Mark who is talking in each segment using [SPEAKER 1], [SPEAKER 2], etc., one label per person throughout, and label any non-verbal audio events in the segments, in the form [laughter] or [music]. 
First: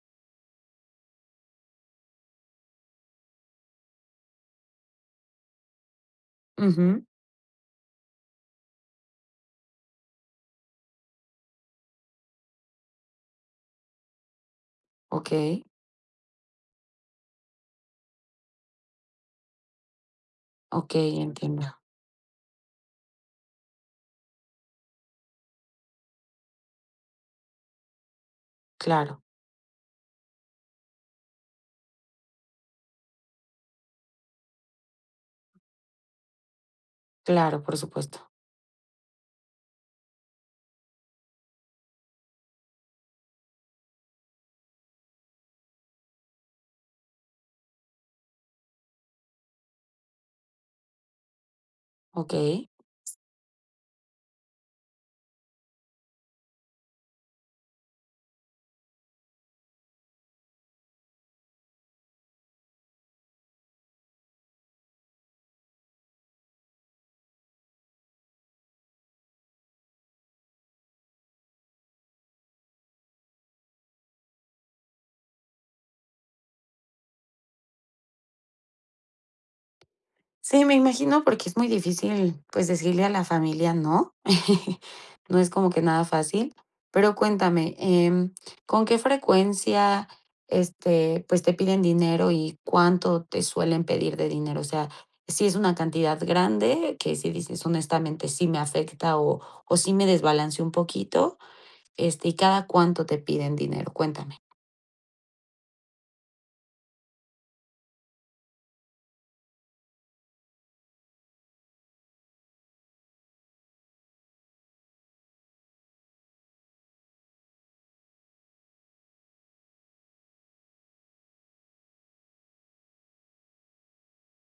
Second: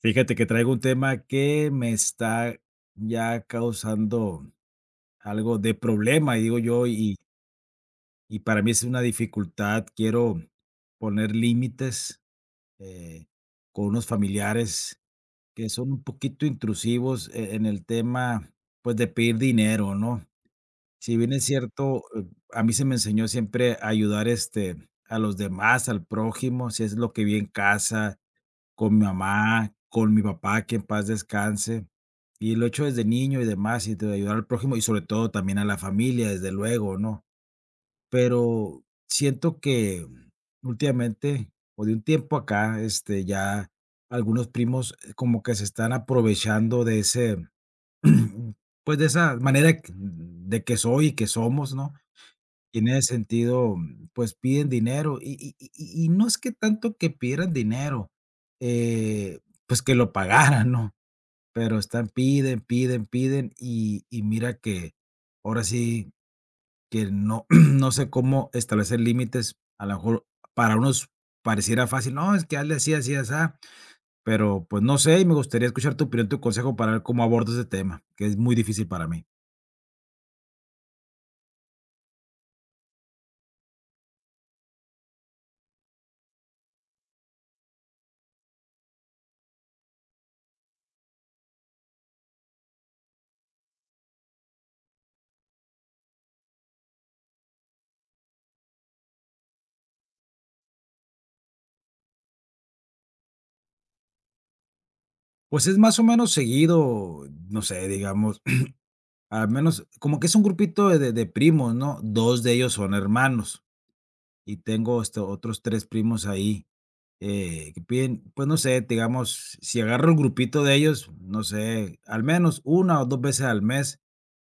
[SPEAKER 1] Fíjate que traigo un tema que me está ya causando algo de problema, digo yo,
[SPEAKER 2] Ujú,
[SPEAKER 1] y para mí es una dificultad. Quiero poner límites eh, con unos familiares
[SPEAKER 2] okey,
[SPEAKER 1] que son un poquito intrusivos en el tema, pues, de pedir dinero, ¿no? Si
[SPEAKER 2] okey,
[SPEAKER 1] bien es
[SPEAKER 2] entiendo.
[SPEAKER 1] cierto, a mí se me enseñó siempre a ayudar este, a los demás, al prójimo, si es lo que vi en casa con mi
[SPEAKER 2] Claro,
[SPEAKER 1] mamá, con mi papá, que en paz descanse. Y lo he hecho desde niño y demás, y de ayudar al prójimo, y sobre todo también a la familia, desde luego, ¿no?
[SPEAKER 2] claro, por supuesto.
[SPEAKER 1] Pero siento que últimamente, o de un tiempo acá, este, ya algunos primos como que se están aprovechando de ese, [clears throat] pues, de esa manera de que soy y que somos, ¿no?
[SPEAKER 2] Okey.
[SPEAKER 1] Tiene sentido, mm, pues, piden dinero, y no es que tanto que pidieran dinero, eh, pues, que lo pagaran, ¿no? Pero están piden, piden, piden, y mira que ahora sí que no [clears throat] no sé cómo establecer límites, a lo mejor para unos pareciera fácil, no, es que hazle así, así, así pero, pues, no sé, y me gustaría escuchar tu opinión, tu consejo para ver cómo abordo ese tema, que es muy difícil para mí.
[SPEAKER 2] Sí, me imagino, porque es muy difícil, pues, decirle a la familia no. [laughs] No es como que nada fácil. Pero cuéntame, ¿con qué frecuencia, este, pues, te piden dinero y cuánto te suelen pedir de dinero? O sea, si es una cantidad grande que si dices: "Honestamente, sí me afecta o sí me desbalance un poquito"? Este, ¿y cada cuánto te piden dinero? Cuéntame.
[SPEAKER 1] Pues, es más o menos seguido, no sé, digamos al menos, como que es un grupito de primos, ¿no? 2 de ellos son hermanos, y tengo, este, otros 3 primos ahí, que piden, pues, no sé, digamos, si agarro el grupito de ellos, no sé, al menos una o 2 veces al mes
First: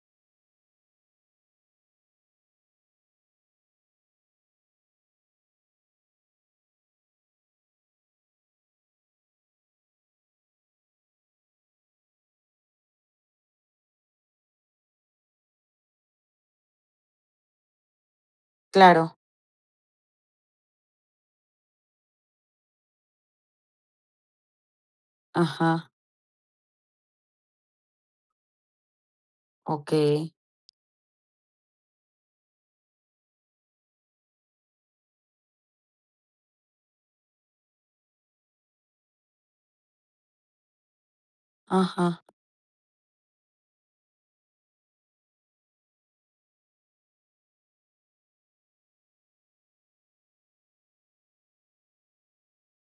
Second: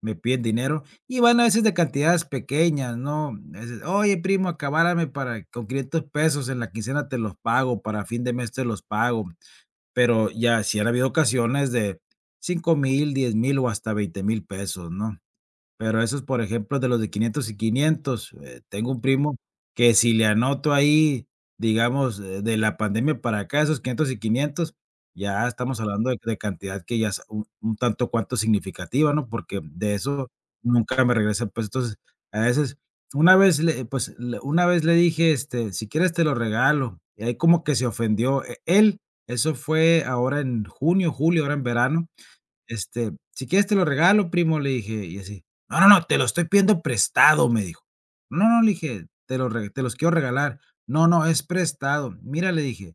[SPEAKER 1] me piden dinero, y van a veces de cantidades pequeñas, ¿no? A veces: "Oye, primo, acabárame para con 500 pesos, en la quincena te los pago, para fin de mes te los pago". Pero ya si han habido ocasiones de 5,000, 10,000 o hasta 20,000 pesos, ¿no? Pero esos, por ejemplo, de los de 500 y 500 tengo un
[SPEAKER 2] Claro.
[SPEAKER 1] primo que si le anoto ahí, digamos, de la pandemia para acá, esos 500 y 500 ya estamos
[SPEAKER 2] Ajá,
[SPEAKER 1] hablando de cantidad que ya es un tanto cuanto significativa, ¿no? Porque de eso
[SPEAKER 2] okey,
[SPEAKER 1] nunca me regresa. Pues entonces, a veces, una vez, le, pues, una vez le dije, este, si quieres te lo regalo. Y ahí como que se ofendió él. Eso fue ahora en junio, julio, ahora en verano
[SPEAKER 2] ajá.
[SPEAKER 1] este, si quieres te lo regalo, primo, le dije, y así. No, no, no, te lo estoy pidiendo prestado, me dijo. No, no, le dije, te lo te los quiero regalar. No, no, es prestado. Mira, le dije,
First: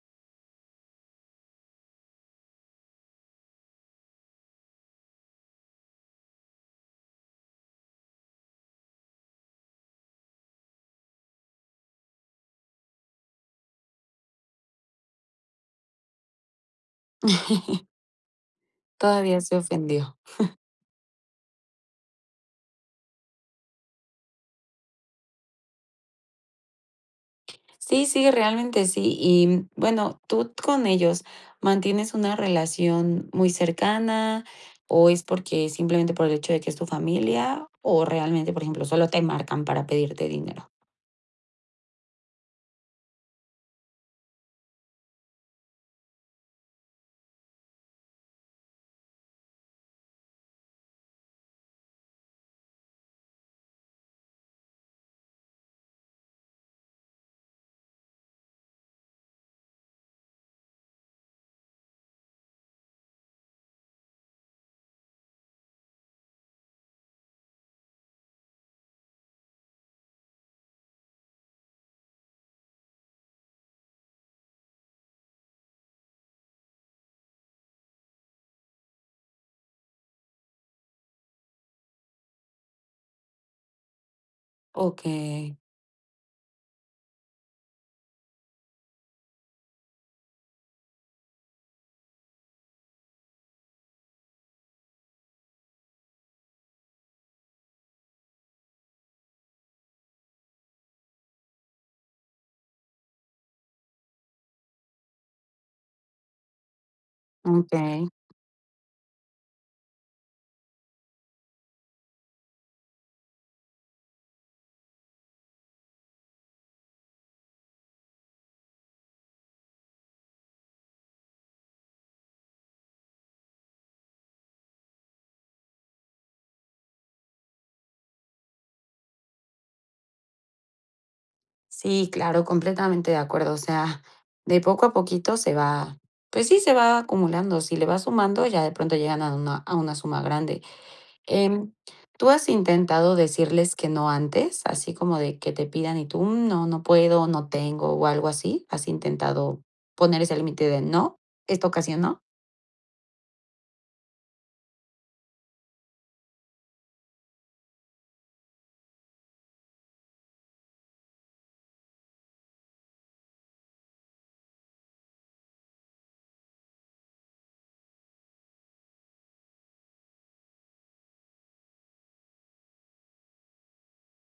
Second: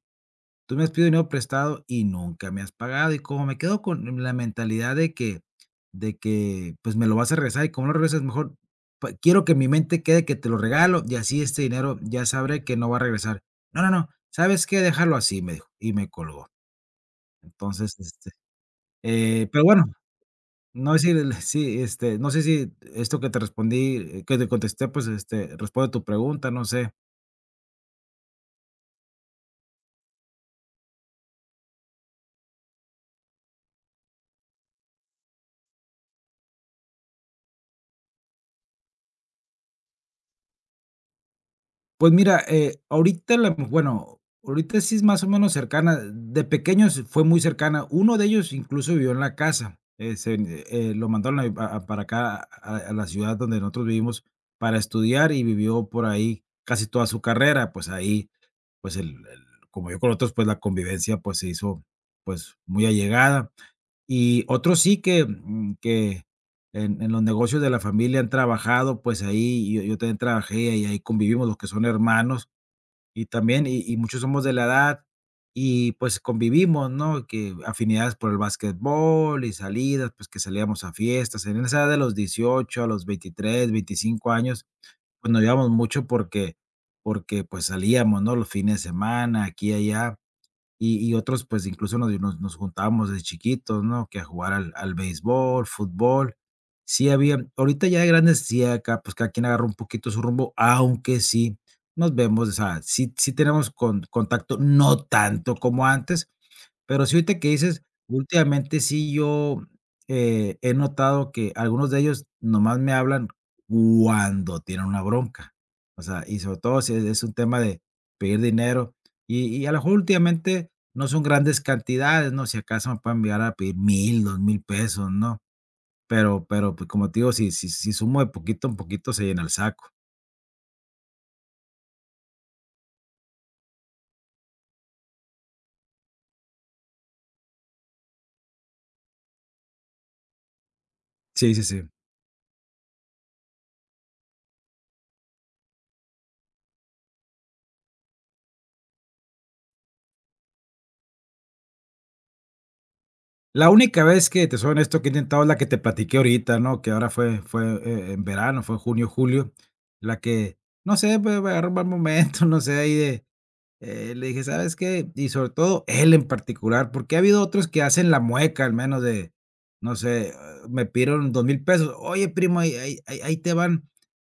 [SPEAKER 1] tú me has pedido dinero prestado y nunca me has pagado. Y como me quedo con la mentalidad de que, pues me lo vas a regresar y como lo regresas, mejor quiero que en mi mente quede que te lo regalo y así este dinero ya sabré que no va a regresar. No, no, no, ¿sabes qué? Déjalo así, me dijo. Y me colgó. Entonces,
[SPEAKER 2] [laughs]
[SPEAKER 1] este,
[SPEAKER 2] Todavía se
[SPEAKER 1] pero bueno.
[SPEAKER 2] ofendió.
[SPEAKER 1] No, sí, el sí, este, no sé si esto que te respondí, que te contesté, pues, este, responde a tu pregunta, no sé.
[SPEAKER 2] Sí, sí, realmente sí. Y bueno, ¿tú con ellos mantienes una relación muy cercana o es porque simplemente por el hecho de que es tu familia o realmente, por ejemplo, solo te marcan para pedirte dinero?
[SPEAKER 1] Pues mira, ahorita la bueno, ahorita sí es más o menos cercana, de pequeños fue muy cercana, uno de ellos incluso vivió en la casa, se, lo mandaron a para acá, a la ciudad donde nosotros vivimos para estudiar y vivió por ahí casi toda su carrera, pues ahí, pues el como yo con otros, pues la convivencia, pues se hizo, pues muy allegada. Y otros sí que, mm, que en los negocios de la familia han trabajado, pues, ahí yo también trabajé y ahí convivimos los que son hermanos y también y muchos somos de la edad y, pues, convivimos, ¿no? Que afinidades por el básquetbol y salidas, pues, que salíamos a fiestas. En esa edad de los 18 a los 23 25 años, pues, nos
[SPEAKER 2] Okey,
[SPEAKER 1] llevamos mucho porque porque, pues, salíamos, ¿no? Los fines de semana, aquí y allá. Y otros, pues, incluso nos juntábamos desde chiquitos, ¿no? Que a jugar al béisbol, fútbol. Sí había ahorita ya de grandes, sí acá, pues, cada quien agarró un poquito su rumbo, aunque sí nos vemos, o sea, sí tenemos con contacto, no tanto como antes, pero sí, ahorita que dices,
[SPEAKER 2] okey.
[SPEAKER 1] últimamente sí yo, he notado que algunos de ellos nomás me hablan cuando tienen una bronca. O sea, y sobre todo si es un tema de pedir dinero, y a lo mejor últimamente no son grandes cantidades, ¿no? Si acaso me pueden enviar a pedir 1,000 2,000 pesos, ¿no? Pero, pues, como te digo, si sumo de poquito en poquito se llena el saco.
[SPEAKER 2] Sí, claro, completamente de acuerdo. O sea, de poco a poquito se va, pues sí, se va acumulando. Si le vas sumando, ya de pronto llegan a una suma grande.
[SPEAKER 1] Sí, sí,
[SPEAKER 2] Em,
[SPEAKER 1] sí.
[SPEAKER 2] ¿tú has intentado decirles que no antes? Así como de que te pidan y tú: "Mm, no, no puedo, no tengo", o algo así, ¿has intentado poner ese límite de no, esta ocasión no?
[SPEAKER 1] La única vez que, te soy honesto, que he intentado es la que te platiqué ahorita, ¿no? Que ahora fue, en verano, fue junio, julio, la que, no sé, pues, me agarró un mal momento, [laughs] no sé, ahí de, le dije: "¿Sabes qué?". Y sobre todo él en particular, porque ha habido otros que hacen la mueca, al menos de, no sé, ah, me pidieron 2,000 pesos. "Oye, primo, ahí te van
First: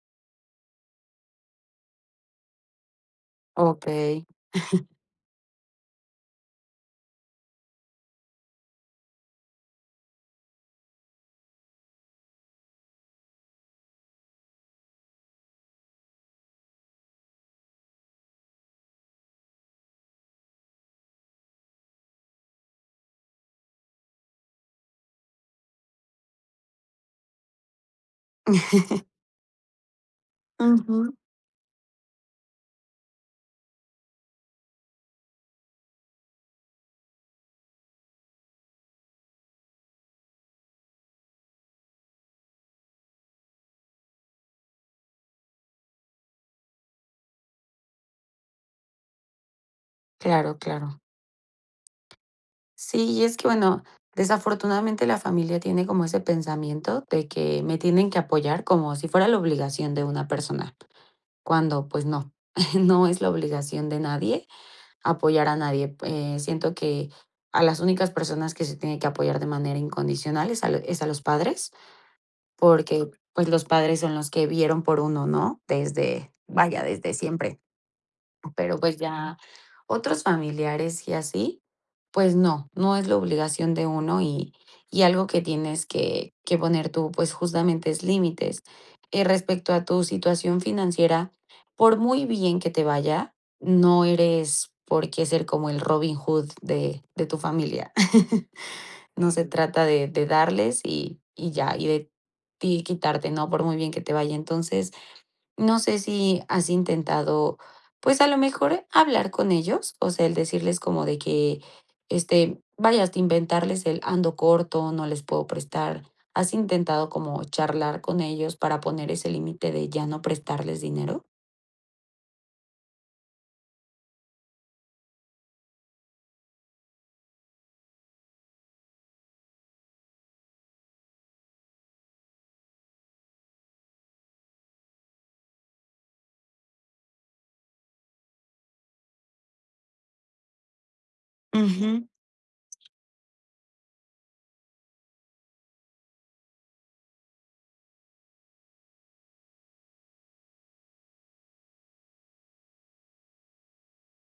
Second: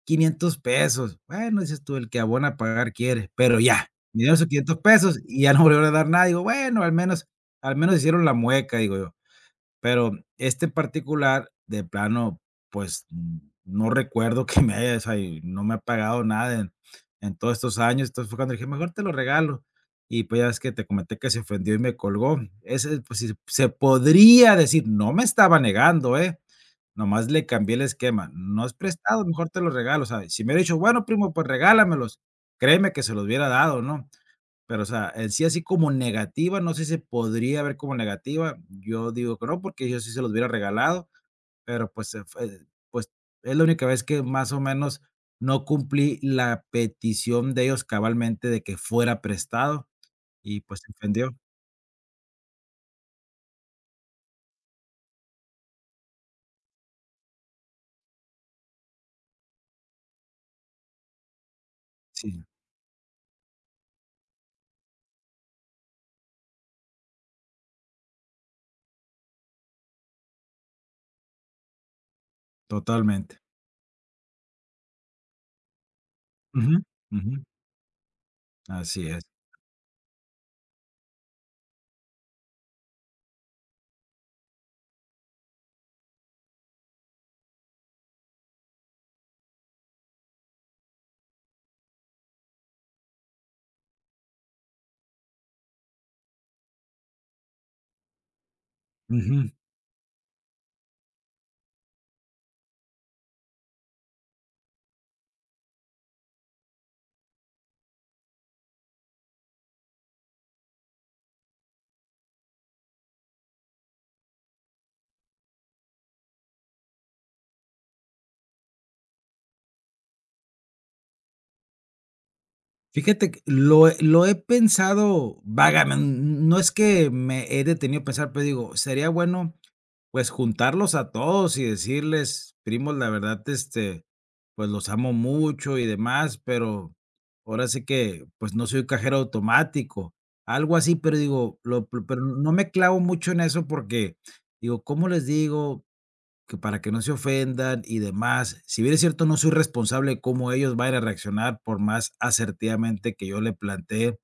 [SPEAKER 1] 500 pesos". Bueno, dices tú: "El que abona a pagar quiere", pero ya, me
[SPEAKER 2] Okey.
[SPEAKER 1] dieron esos 500 pesos y ya no volvieron a dar nada. Digo: "Bueno, al menos hicieron la mueca", digo yo. Pero este particular, de plano, pues, mm, no recuerdo [laughs] que me haya o sea, y no me ha pagado nada en todos estos años. Entonces, fue cuando dije: "Mejor te lo regalo". Y, pues, ya ves que te comenté que se ofendió y me colgó. Ese, pues, sí se podría decir, no me estaba negando, ¿eh? Nomás le cambié el esquema. No es
[SPEAKER 2] [laughs]
[SPEAKER 1] prestado, mejor te lo regalo. O sea, si me hubiera dicho:
[SPEAKER 2] Ujú.
[SPEAKER 1] "Bueno, primo, pues regálamelos", créeme que se los hubiera dado, ¿no? Pero, o sea, en sí, así como negativa, no sé si se podría ver como negativa. Yo digo que no, porque yo sí se los hubiera regalado, pero pues se fue pues es la única vez que más o menos no cumplí la petición de ellos cabalmente de que fuera prestado
[SPEAKER 2] Claro,
[SPEAKER 1] y pues se
[SPEAKER 2] claro.
[SPEAKER 1] ofendió.
[SPEAKER 2] Sí, y es que, bueno, desafortunadamente la familia tiene como ese pensamiento de que me tienen que apoyar como si fuera la obligación de una persona, cuando, pues no,
[SPEAKER 1] Sí,
[SPEAKER 2] [laughs] no es la obligación de nadie apoyar a nadie. Siento que a las únicas personas que se tiene que apoyar de manera incondicional es a los padres, porque,
[SPEAKER 1] totalmente.
[SPEAKER 2] pues, los padres son los que vieron por uno, ¿no? Desde,
[SPEAKER 1] Ujú,
[SPEAKER 2] vaya, desde
[SPEAKER 1] ujú,
[SPEAKER 2] siempre. Pero, pues,
[SPEAKER 1] así es.
[SPEAKER 2] ya otros familiares y así, pues no, no es la obligación de uno y algo que tienes que poner tú, pues, justamente es límites. Respecto a tu situación financiera, por muy bien que te vaya, no eres por qué ser como el Robin Hood de tu familia. [laughs] No se
[SPEAKER 1] Ujú.
[SPEAKER 2] trata de darles y ya, y de ti quitarte, ¿no?, por muy bien que te vaya. Entonces, no sé si has intentado, pues a lo mejor hablar con ellos, o sea, el decirles como de que, este, vayas a inventarles el ando corto, no les puedo prestar. ¿Has intentado como charlar con ellos para poner ese límite de ya no prestarles dinero?
[SPEAKER 1] Fíjate que lo he pensado vagamen no es que me he detenido a pensar, pero digo, sería bueno, pues, juntarlos a todos y decirles: "Primos, la verdad, este, pues, los amo mucho y demás, pero ahora sí que, pues, no soy un cajero automático", algo así, pero digo, lo
[SPEAKER 2] Ujú.
[SPEAKER 1] pero no me clavo mucho en eso porque digo, ¿cómo les digo? Que para que no se ofendan y demás. Si bien es cierto, no soy responsable de cómo ellos vayan a reaccionar, por más asertivamente que yo le plantee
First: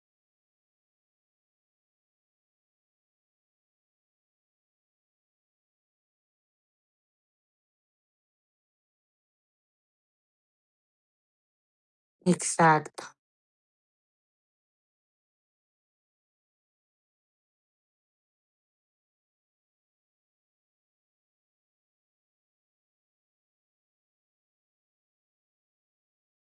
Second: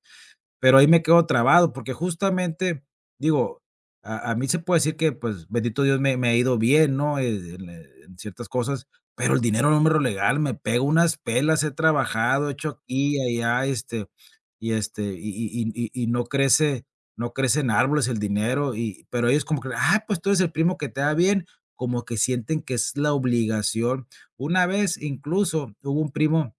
[SPEAKER 1] pero ahí me quedo trabado, porque justamente, digo, a mí se puede decir que, pues, bendito Dios, me ha ido bien, ¿no? En ciertas cosas, pero el dinero no me lo legal, me pego unas pelas, he trabajado, he hecho
[SPEAKER 2] Exacto.
[SPEAKER 1] aquí y allá, este, y este, y no crece no crece en árboles el dinero, y pero ellos como que: "Ah, pues tú eres el primo que te da bien", como que sienten que es la obligación. Una vez, incluso, hubo un primo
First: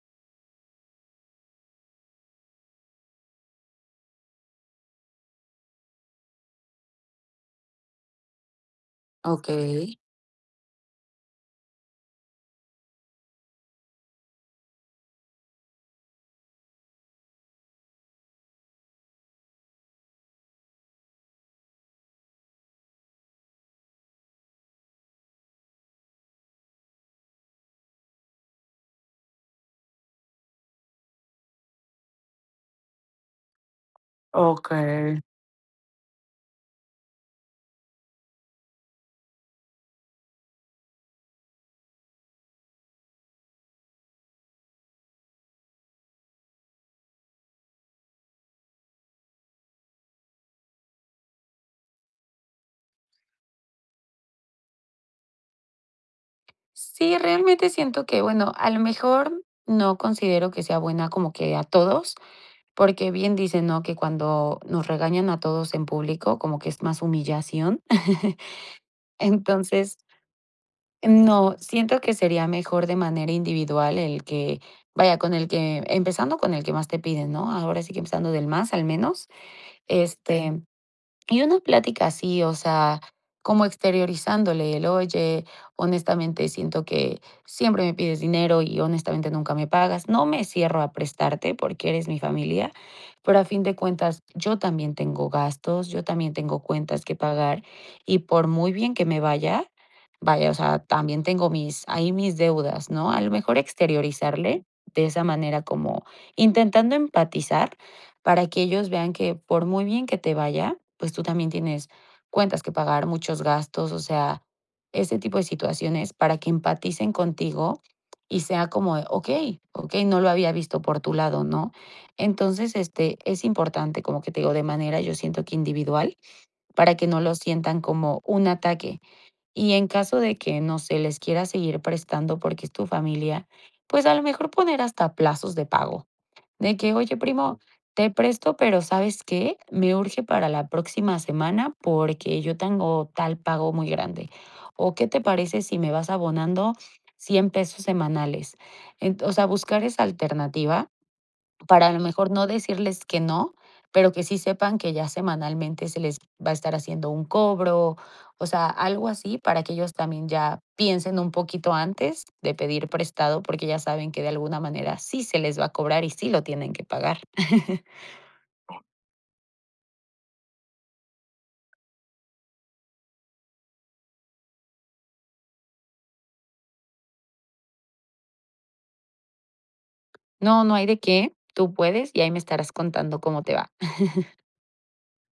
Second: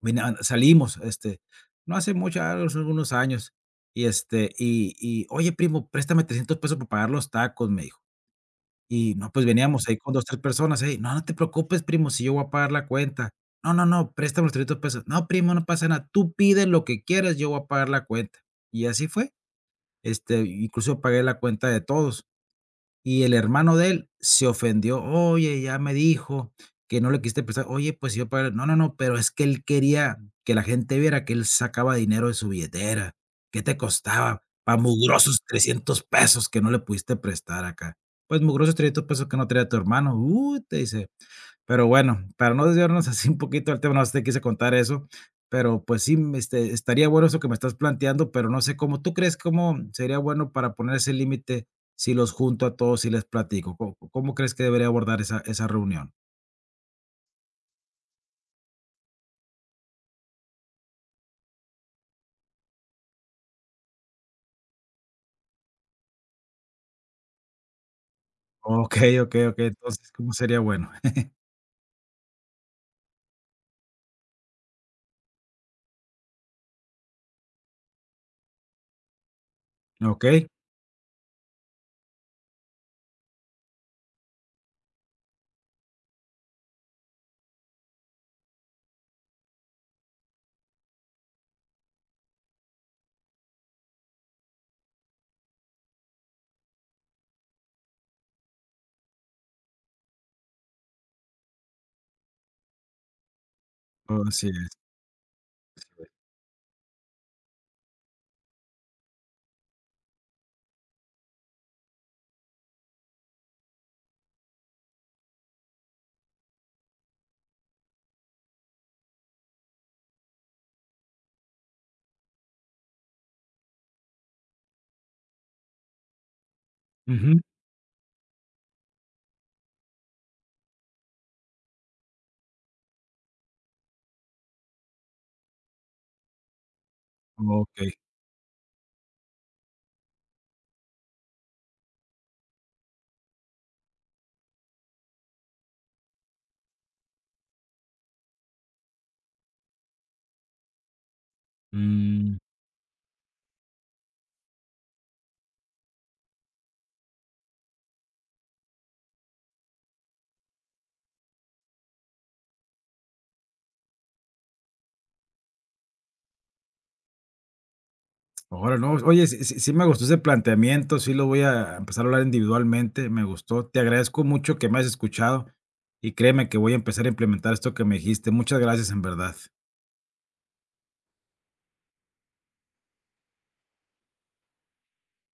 [SPEAKER 1] Vina salimos, este, no hace mucho, hace algunos años, y, este, y: "Oye, primo, préstame 300 pesos para pagar los tacos", me dijo. Y no, pues veníamos ahí
[SPEAKER 2] Okey.
[SPEAKER 1] con 2 3 personas, ey: "No, no te preocupes, primo, si yo voy a pagar la cuenta". "No, no, no, préstame los 300 pesos". "No, primo, no pasa nada, tú pide lo que quieras, yo voy a pagar la cuenta". Y así fue, este, incluso pagué la cuenta de todos. Y el hermano de él se ofendió: "Oye, ya me dijo que no le quisiste prestar". "Oye, pues si yo pagué". "No, no, no, pero es que él quería que la gente viera que él sacaba dinero de su billetera. ¿Qué te costaba? Pa'
[SPEAKER 2] Okey.
[SPEAKER 1] mugrosos 300 pesos que no le pudiste prestar acá". "Pues mugrosos 300 pesos que no traía tu hermano". "Uy", te dice. Pero bueno, para no desviarnos [laughs] así un poquito al tema, no sé, si te quise contar eso, pero pues sí, mm, este, estaría bueno eso que me estás planteando, pero no sé cómo. ¿Tú crees cómo sería bueno para poner ese límite si los junto a todos y les platico? ¿Có cómo crees que debería abordar esa reunión?
[SPEAKER 2] Sí, realmente siento que, bueno, a lo mejor no considero que sea buena como que a todos. Porque bien dicen, ¿no?, que cuando nos regañan a todos en público, como que es más humillación. [laughs]
[SPEAKER 1] Okey, okey, okey.
[SPEAKER 2] Entonces,
[SPEAKER 1] Entonces, ¿cómo sería bueno? [laughs]
[SPEAKER 2] no, siento que sería mejor de manera individual el que, vaya, con el que empezando con el que más te piden, ¿no? Ahora sí que empezando del más al menos,
[SPEAKER 1] Okey,
[SPEAKER 2] este, y una plática así, o sea, como exteriorizándole el, oye, honestamente siento que siempre me pides dinero y honestamente nunca me pagas. No me cierro a prestarte porque eres mi familia, pero a fin de cuentas yo también tengo gastos, yo también tengo cuentas que pagar y por muy bien que me vaya, vaya, o sea, también tengo mis, ahí mis deudas, ¿no? A lo mejor
[SPEAKER 1] oh, así
[SPEAKER 2] exteriorizarle
[SPEAKER 1] es.
[SPEAKER 2] de esa manera como intentando empatizar para que ellos vean que por muy bien que te vaya, pues tú también tienes cuentas que pagar, muchos gastos, o sea, ese tipo de situaciones para que empaticen contigo y sea como, de, okey, okey, no lo había visto por tu lado, ¿no? Entonces, este, es importante, como que te digo, de manera, yo siento que individual, para que no lo
[SPEAKER 1] Ujú.
[SPEAKER 2] sientan como un ataque. Y en caso de que no se les quiera seguir prestando porque es tu familia, pues a lo mejor poner hasta plazos de pago. De que, oye, primo,
[SPEAKER 1] Okey.
[SPEAKER 2] te presto, pero ¿sabes qué? Me urge para la próxima semana porque yo tengo tal pago muy grande. ¿O qué te parece si me vas abonando 100 pesos semanales? En- o sea, buscar esa alternativa para a lo mejor
[SPEAKER 1] Mm.
[SPEAKER 2] no decirles que no, pero que sí sepan que ya semanalmente se les va a estar haciendo un cobro, o sea, algo así para que ellos también ya piensen un poquito antes de pedir prestado, porque ya saben que de alguna manera sí se les va a cobrar y sí lo tienen que pagar. [laughs]
[SPEAKER 1] Ahora no. Oye, sí me gustó ese planteamiento, sí lo voy a empezar a hablar individualmente, me gustó. Te agradezco mucho que me hayas escuchado y créeme que voy a empezar a implementar esto que me dijiste. Muchas gracias, en verdad.
[SPEAKER 2] No, no hay de qué, tú puedes y ahí me estarás contando cómo te va.